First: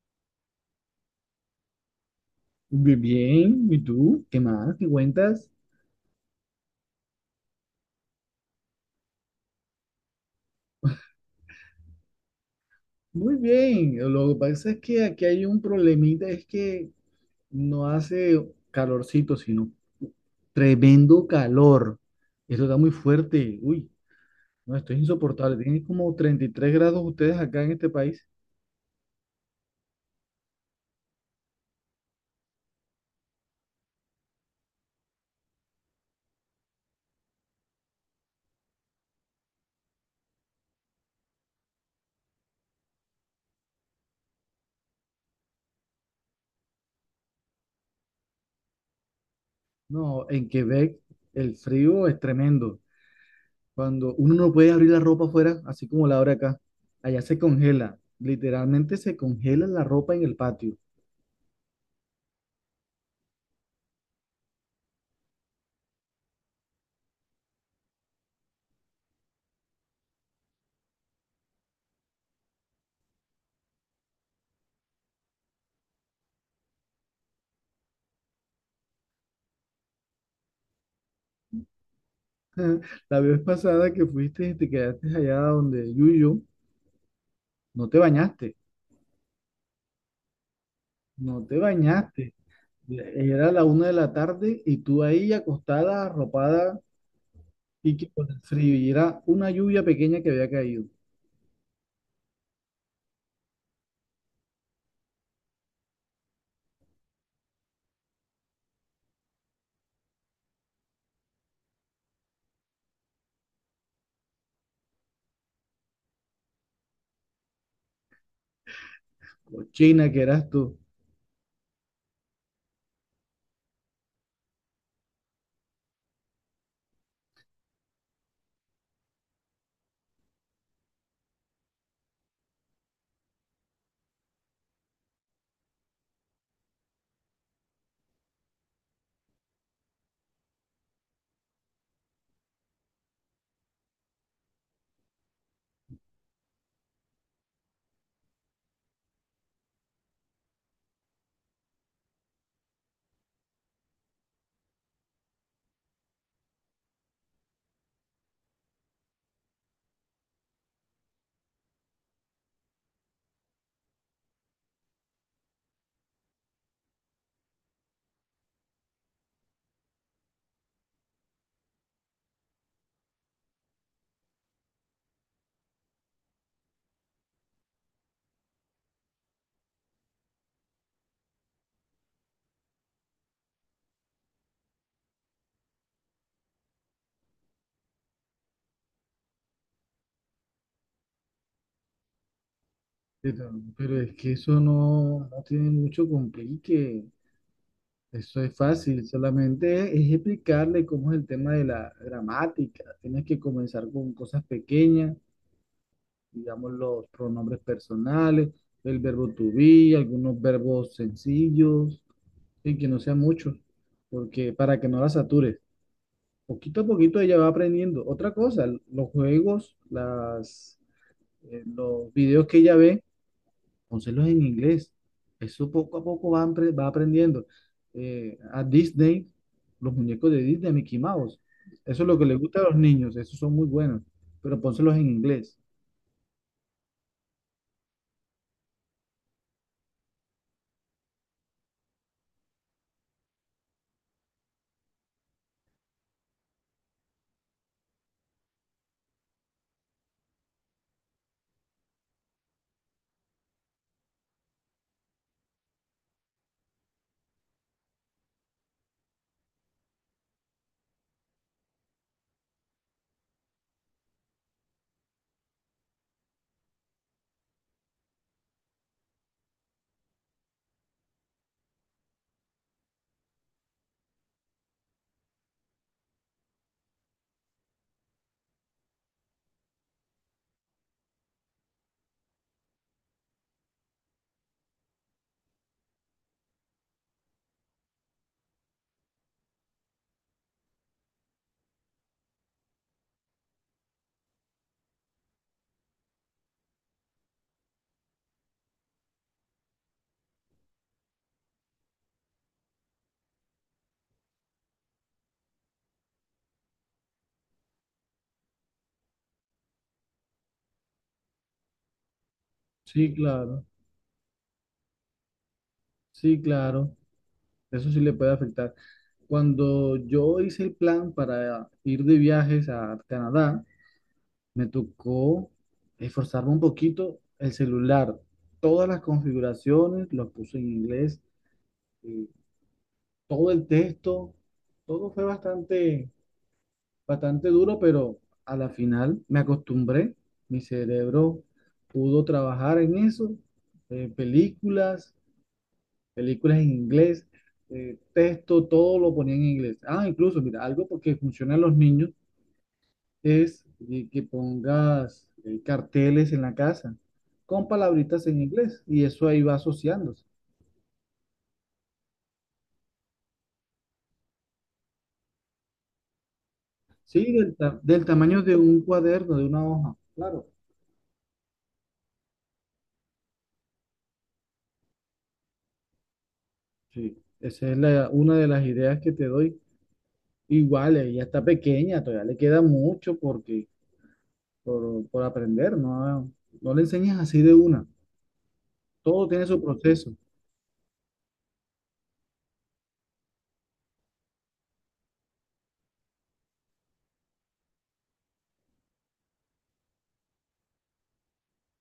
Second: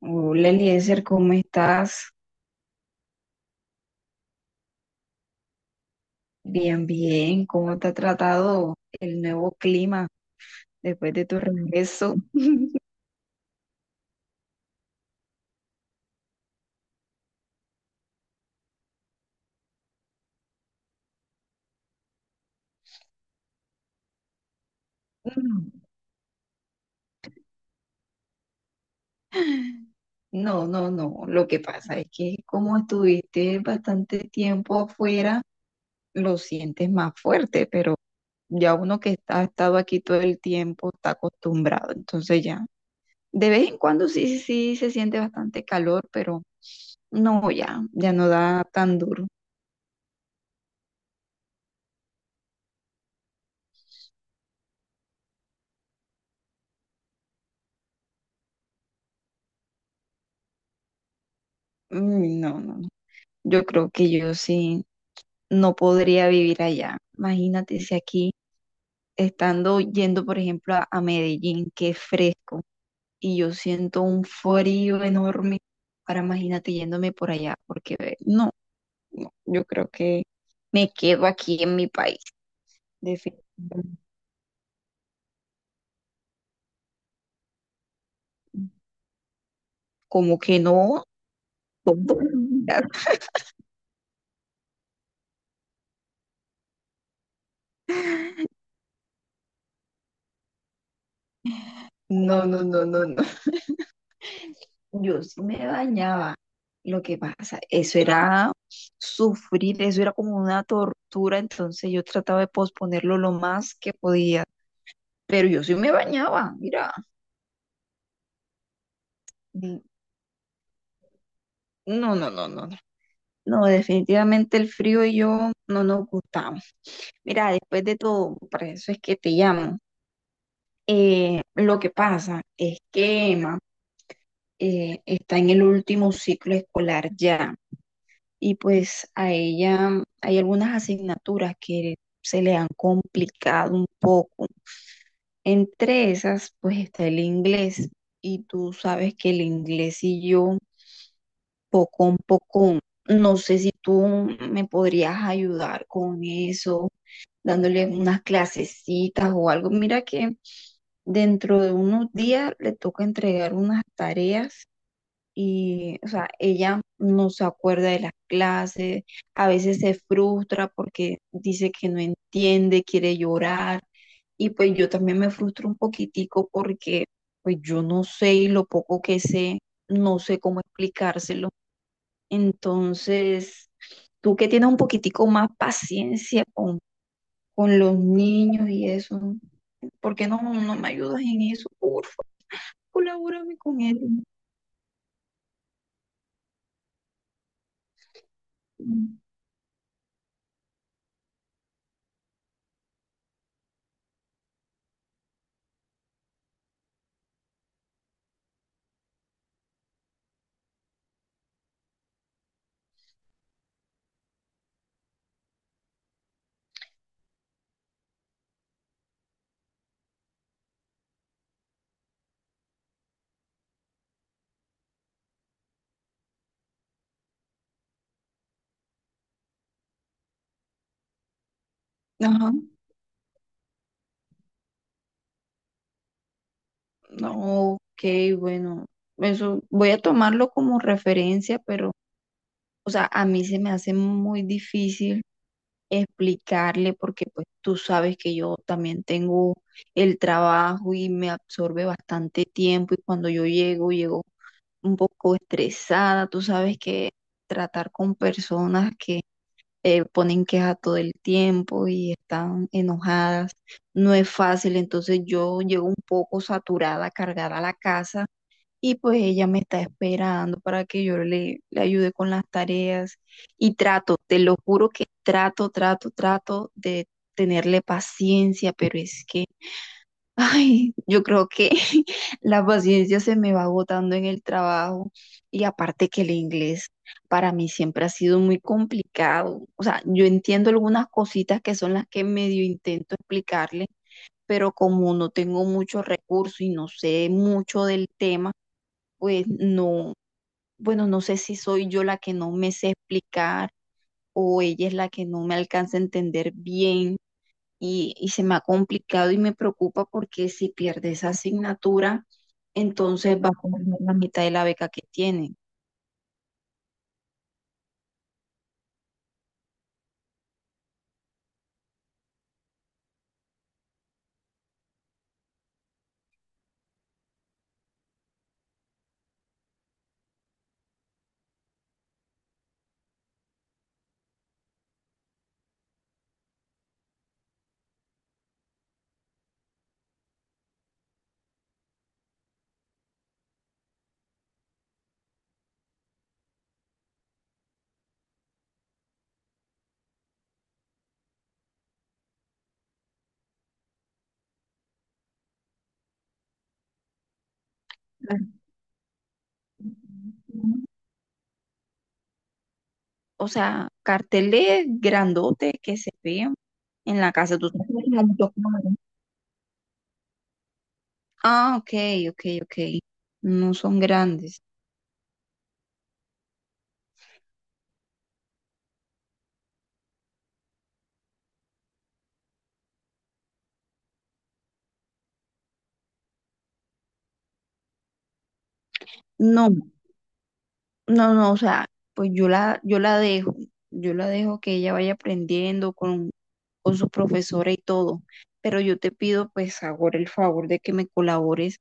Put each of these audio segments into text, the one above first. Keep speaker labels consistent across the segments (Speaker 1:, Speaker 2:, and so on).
Speaker 1: Hola Eliezer, ¿cómo estás?
Speaker 2: Muy bien, ¿y tú? ¿Qué más? ¿Qué cuentas?
Speaker 1: Bien, bien. ¿Cómo te ha tratado el nuevo clima después de tu regreso?
Speaker 2: Muy bien, lo que pasa es que aquí hay un problemita, es que no hace calorcito, sino tremendo calor. Esto está muy fuerte, uy, no, esto es insoportable. Tienen como 33 grados ustedes acá en este país.
Speaker 1: No, no, no. Lo que pasa es que como estuviste bastante tiempo afuera, lo sientes más fuerte, pero ya uno que ha estado aquí todo el tiempo está acostumbrado. Entonces ya, de vez en cuando sí, sí, sí se siente bastante calor, pero no, ya, ya no da tan duro.
Speaker 2: No, en Quebec el frío es tremendo. Cuando uno no puede abrir la ropa afuera, así como la abre acá, allá se congela, literalmente se congela la ropa en el patio.
Speaker 1: Mm, no, no, no. Yo creo que yo sí, no podría vivir allá. Imagínate si aquí, estando yendo, por ejemplo, a Medellín, que es fresco, y yo siento un frío enorme. Ahora imagínate yéndome por allá, porque no, no, yo creo que me quedo aquí en mi país,
Speaker 2: La vez pasada
Speaker 1: definitivamente.
Speaker 2: que fuiste y te quedaste allá donde Yuyo, no te bañaste,
Speaker 1: Como que no.
Speaker 2: no te bañaste. Era la una de la tarde y tú ahí acostada, arropada y que con el frío. Y era una lluvia pequeña que había caído.
Speaker 1: No, no, no, no, no. Yo sí me bañaba. Lo que pasa, eso era sufrir, eso era como una tortura, entonces yo trataba de posponerlo lo más que podía, pero yo sí me bañaba, mira, mm,
Speaker 2: Cochina que eras tú.
Speaker 1: no, no, no, no, no, no, definitivamente el frío y yo no nos gustamos. Mira, después de todo, para eso es que te llamo. Lo que pasa es que Emma está en el último ciclo escolar ya. Y pues a ella hay algunas asignaturas que se le han complicado un poco. Entre esas, pues está el inglés, y tú sabes que el inglés y yo, poco a poco, no sé si tú me podrías ayudar con eso, dándole unas clasecitas o algo. Mira que dentro de unos días le toca entregar unas tareas y, o sea, ella no se acuerda de las clases, a veces se frustra porque dice que no entiende, quiere llorar. Y pues yo también me frustro un poquitico porque pues yo no sé, y lo poco que sé, no sé cómo explicárselo. Entonces, tú que tienes un poquitico más paciencia con los niños y eso, ¿por qué no me ayudas en eso? Por favor,
Speaker 2: Pero,
Speaker 1: colabórame con
Speaker 2: pero
Speaker 1: él.
Speaker 2: es que eso no tiene mucho complique. Eso es fácil, solamente es explicarle cómo es el tema de la gramática. Tienes que comenzar con cosas pequeñas digamos, los pronombres personales, el verbo to be, algunos verbos sencillos, en que no sean muchos, porque para que no la satures. Poquito a poquito ella va aprendiendo. Otra cosa, los juegos, los videos que ella ve, pónselos en inglés. Eso poco a poco va aprendiendo. A Disney, los muñecos de Disney, Mickey Mouse. Eso es lo que le
Speaker 1: Ajá.
Speaker 2: gusta a los niños, esos son muy buenos, pero pónselos en inglés.
Speaker 1: No, ok, bueno, eso voy a tomarlo como referencia, pero, o sea, a mí se me hace muy difícil explicarle porque pues tú sabes que yo también tengo el trabajo y me absorbe bastante tiempo, y cuando yo llego un poco estresada, tú sabes que tratar con personas que ponen queja todo el tiempo y están enojadas no es fácil, entonces yo llego un poco saturada, cargada a la casa, y pues ella me está esperando para que yo le ayude con las tareas. Y trato, te lo juro que trato, trato, trato de tenerle paciencia, pero es que ay, yo creo que la paciencia se me va agotando en el trabajo. Y aparte que el inglés para mí siempre ha sido muy complicado. O sea, yo entiendo algunas cositas que son las que medio intento explicarle, pero como no tengo mucho recurso y no sé mucho del tema, pues no, bueno, no sé si soy yo la que no me sé explicar o ella es la que no me alcanza a entender bien, y se me ha complicado y me preocupa porque si pierde esa asignatura,
Speaker 2: Sí,
Speaker 1: entonces va a
Speaker 2: claro,
Speaker 1: perder la mitad de la beca que tiene.
Speaker 2: sí, claro. Eso sí le puede afectar. Cuando yo hice el plan para ir de viajes a Canadá, me tocó esforzarme un poquito el celular. Todas las configuraciones, los puse en inglés, eh, todo el texto, todo fue bastante, bastante duro, pero a la final me acostumbré. Mi cerebro pudo trabajar en eso, eh, películas películas en inglés, texto, todo lo ponía en inglés. Ah, incluso, mira, algo porque funciona en los niños es que pongas carteles en la casa con palabritas
Speaker 1: La-
Speaker 2: en inglés y eso ahí va asociándose.
Speaker 1: O sea, carteles grandotes que se vean en
Speaker 2: Sí,
Speaker 1: la casa. Tú sabes
Speaker 2: del
Speaker 1: que hay
Speaker 2: tamaño
Speaker 1: muchos
Speaker 2: de un
Speaker 1: colores.
Speaker 2: cuaderno, de una hoja, claro.
Speaker 1: Ah, ok, ok, ok. No son grandes.
Speaker 2: Sí, esa es una de las ideas que te doy. Igual, ella está pequeña, todavía le queda mucho por aprender, no le enseñas así de una. Todo tiene su
Speaker 1: No.
Speaker 2: proceso.
Speaker 1: No, no, o sea, pues yo la, yo la dejo que ella vaya aprendiendo con su profesora y todo, pero yo te pido pues ahora el favor de que me colabores,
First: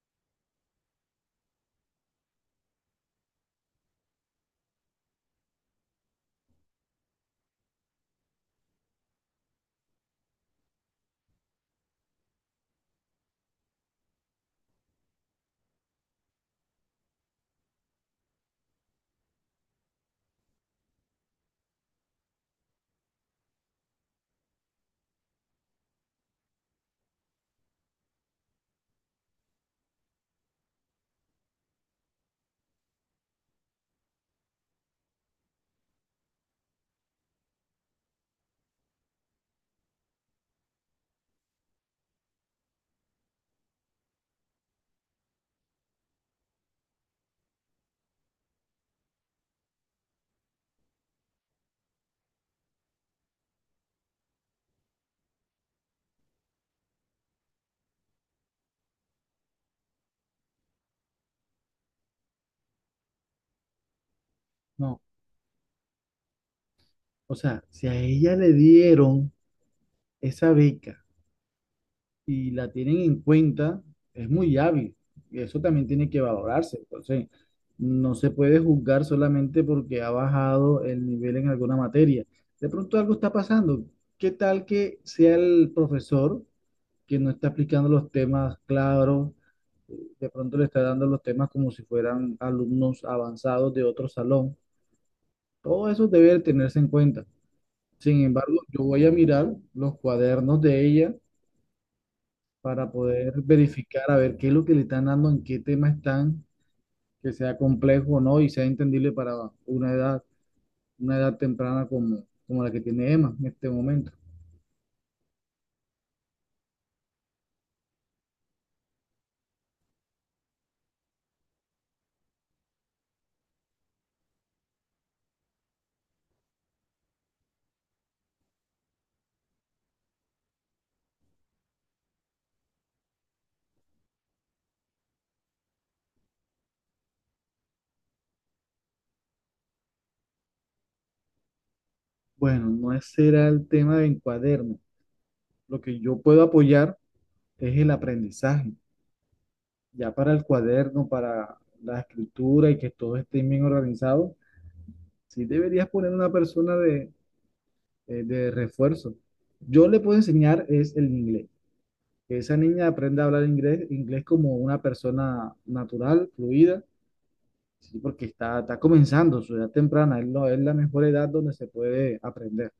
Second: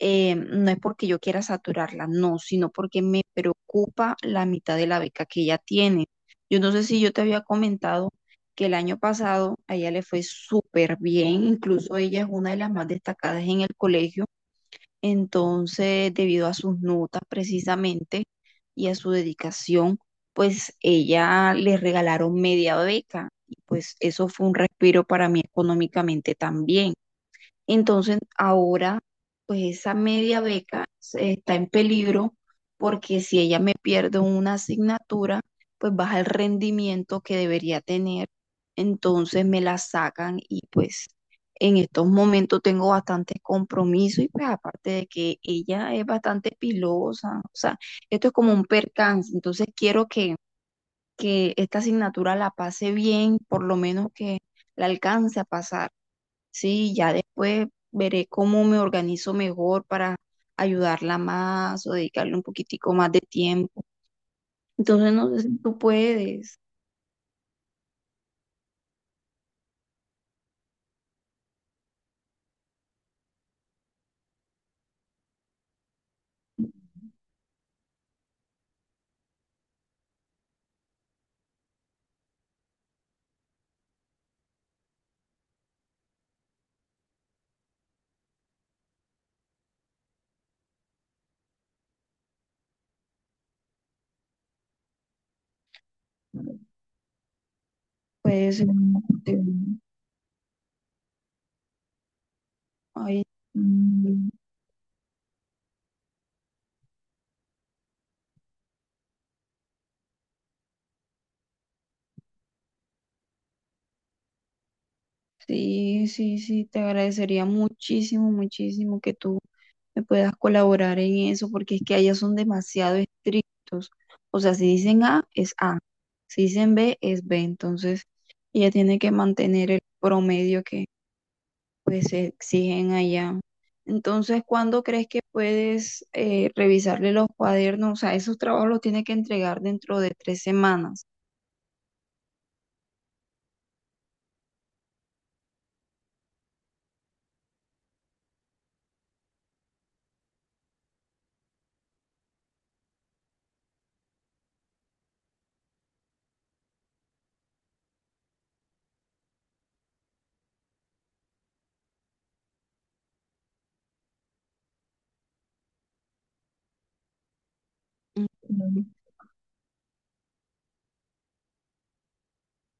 Speaker 1: no es porque yo quiera saturarla, no, sino porque me preocupa la mitad de la beca que ella tiene. Yo no sé si yo te había comentado que el año pasado a ella le fue súper bien, incluso ella es una de las más destacadas en el colegio. Entonces, debido a sus notas precisamente y a su dedicación, pues ella le regalaron media beca y pues eso fue un respiro para mí económicamente también. Entonces, ahora, pues esa media beca está en peligro porque si ella me pierde una asignatura, pues baja el rendimiento que debería tener. Entonces me la sacan, y pues en estos momentos tengo bastantes compromisos y pues aparte de que ella es bastante pilosa, o sea, esto es como un percance. Entonces quiero que esta asignatura la pase bien, por lo menos que la alcance a pasar. Sí, ya después veré cómo me organizo mejor para ayudarla más o dedicarle un poquitico más de tiempo.
Speaker 2: No.
Speaker 1: Entonces, no sé si tú puedes.
Speaker 2: O sea, si a ella le dieron esa beca y la tienen en cuenta, es muy hábil. Y eso también tiene que valorarse. Entonces, no se puede juzgar solamente porque ha bajado el nivel en alguna materia. De pronto algo está pasando. ¿Qué tal que sea el profesor que no está aplicando los temas claros? De pronto le está dando los temas como si fueran alumnos avanzados de otro salón. Todo eso debe tenerse en cuenta. Sin embargo,
Speaker 1: Puedes.
Speaker 2: yo voy a mirar los cuadernos de ella para
Speaker 1: Ay,
Speaker 2: poder verificar a
Speaker 1: mm,
Speaker 2: ver qué es lo que le están dando, en qué tema están, que sea complejo o no y sea entendible para una edad, una edad temprana como la que tiene Emma en este momento.
Speaker 1: sí, sí, sí, te agradecería muchísimo, muchísimo que tú me puedas colaborar en eso, porque es que allá son demasiado estrictos. O sea, si dicen A, es A. Si dicen B, es B. Entonces, ella tiene que mantener el promedio pues se exigen allá. Entonces, ¿cuándo crees que puedes revisarle los cuadernos? O sea, esos trabajos los tiene que entregar dentro de 3 semanas.
Speaker 2: Bueno, no ese era el tema del cuaderno. Lo que yo puedo apoyar es el aprendizaje. Ya para el cuaderno, para la escritura y que todo esté bien organizado, sí deberías poner una persona de refuerzo. Yo le puedo enseñar es el inglés. Que esa niña aprenda a hablar inglés, inglés como una persona natural, fluida, ¿sí? Porque está
Speaker 1: Mm.
Speaker 2: comenzando su edad temprana, es la mejor edad donde se puede aprender.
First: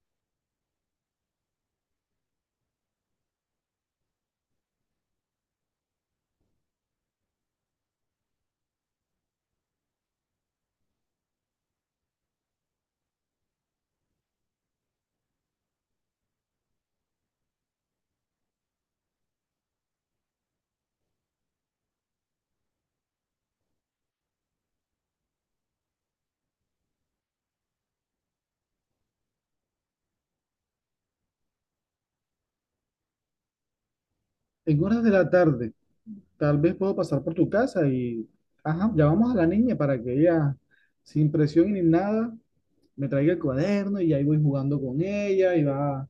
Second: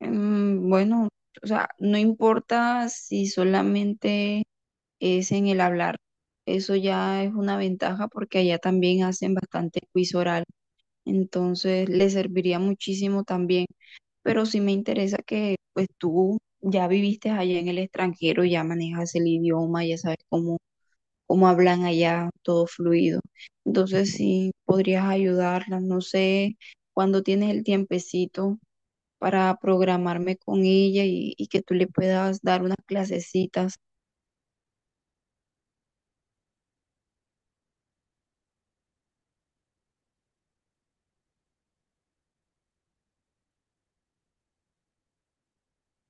Speaker 1: Mm, bueno, o sea, no importa si solamente es en el hablar. Eso ya es una ventaja porque allá también hacen bastante quiz oral. Entonces, le serviría muchísimo también. Pero sí me interesa que pues tú ya viviste allá en el extranjero, ya manejas el idioma, ya sabes cómo cómo hablan allá, todo fluido. Entonces, si podrías ayudarla, no sé cuándo tienes el tiempecito para programarme con ella, y que tú le puedas dar unas clasecitas.
Speaker 2: En horas de la tarde, tal vez puedo pasar por tu casa y, ajá, llamamos a la niña para que ella, sin presión ni nada, me traiga el cuaderno y ahí voy jugando con ella y va,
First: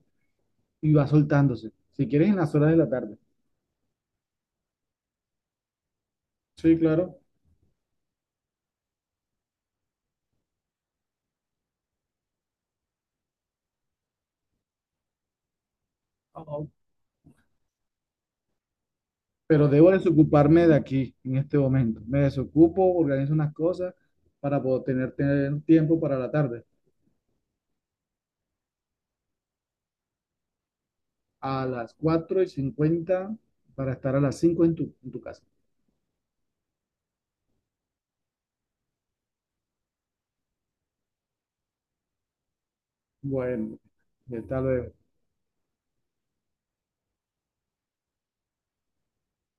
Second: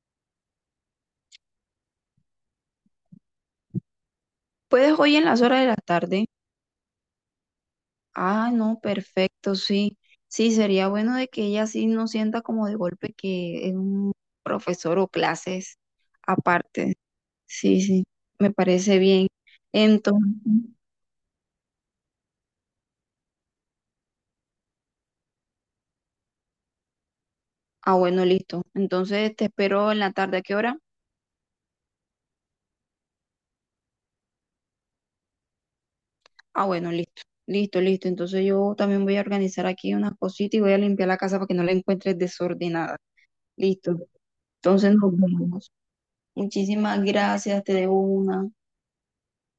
Speaker 2: y va soltándose. Si quieres, en las horas de la tarde.
Speaker 1: ¿Puedes hoy en las horas de la tarde?
Speaker 2: Sí, claro.
Speaker 1: Ah, no, perfecto, sí. Sí, sería bueno de que ella sí no sienta como de golpe que es un profesor o clases aparte. Sí, sí, me parece bien.
Speaker 2: Pero debo
Speaker 1: Entonces,
Speaker 2: desocuparme de aquí en este momento. Me desocupo, organizo unas cosas para poder tener tiempo para la tarde.
Speaker 1: ah, bueno, listo. Entonces te espero en la tarde, ¿a qué hora?
Speaker 2: A las 4:50 para estar a las 5 en tu casa.
Speaker 1: Ah, bueno, listo, listo, listo. Entonces yo también voy a organizar aquí unas cositas y voy a limpiar la casa para que no la encuentres desordenada.
Speaker 2: Bueno,
Speaker 1: Listo.
Speaker 2: hasta luego.
Speaker 1: Entonces nos vemos. Muchísimas gracias, te debo una.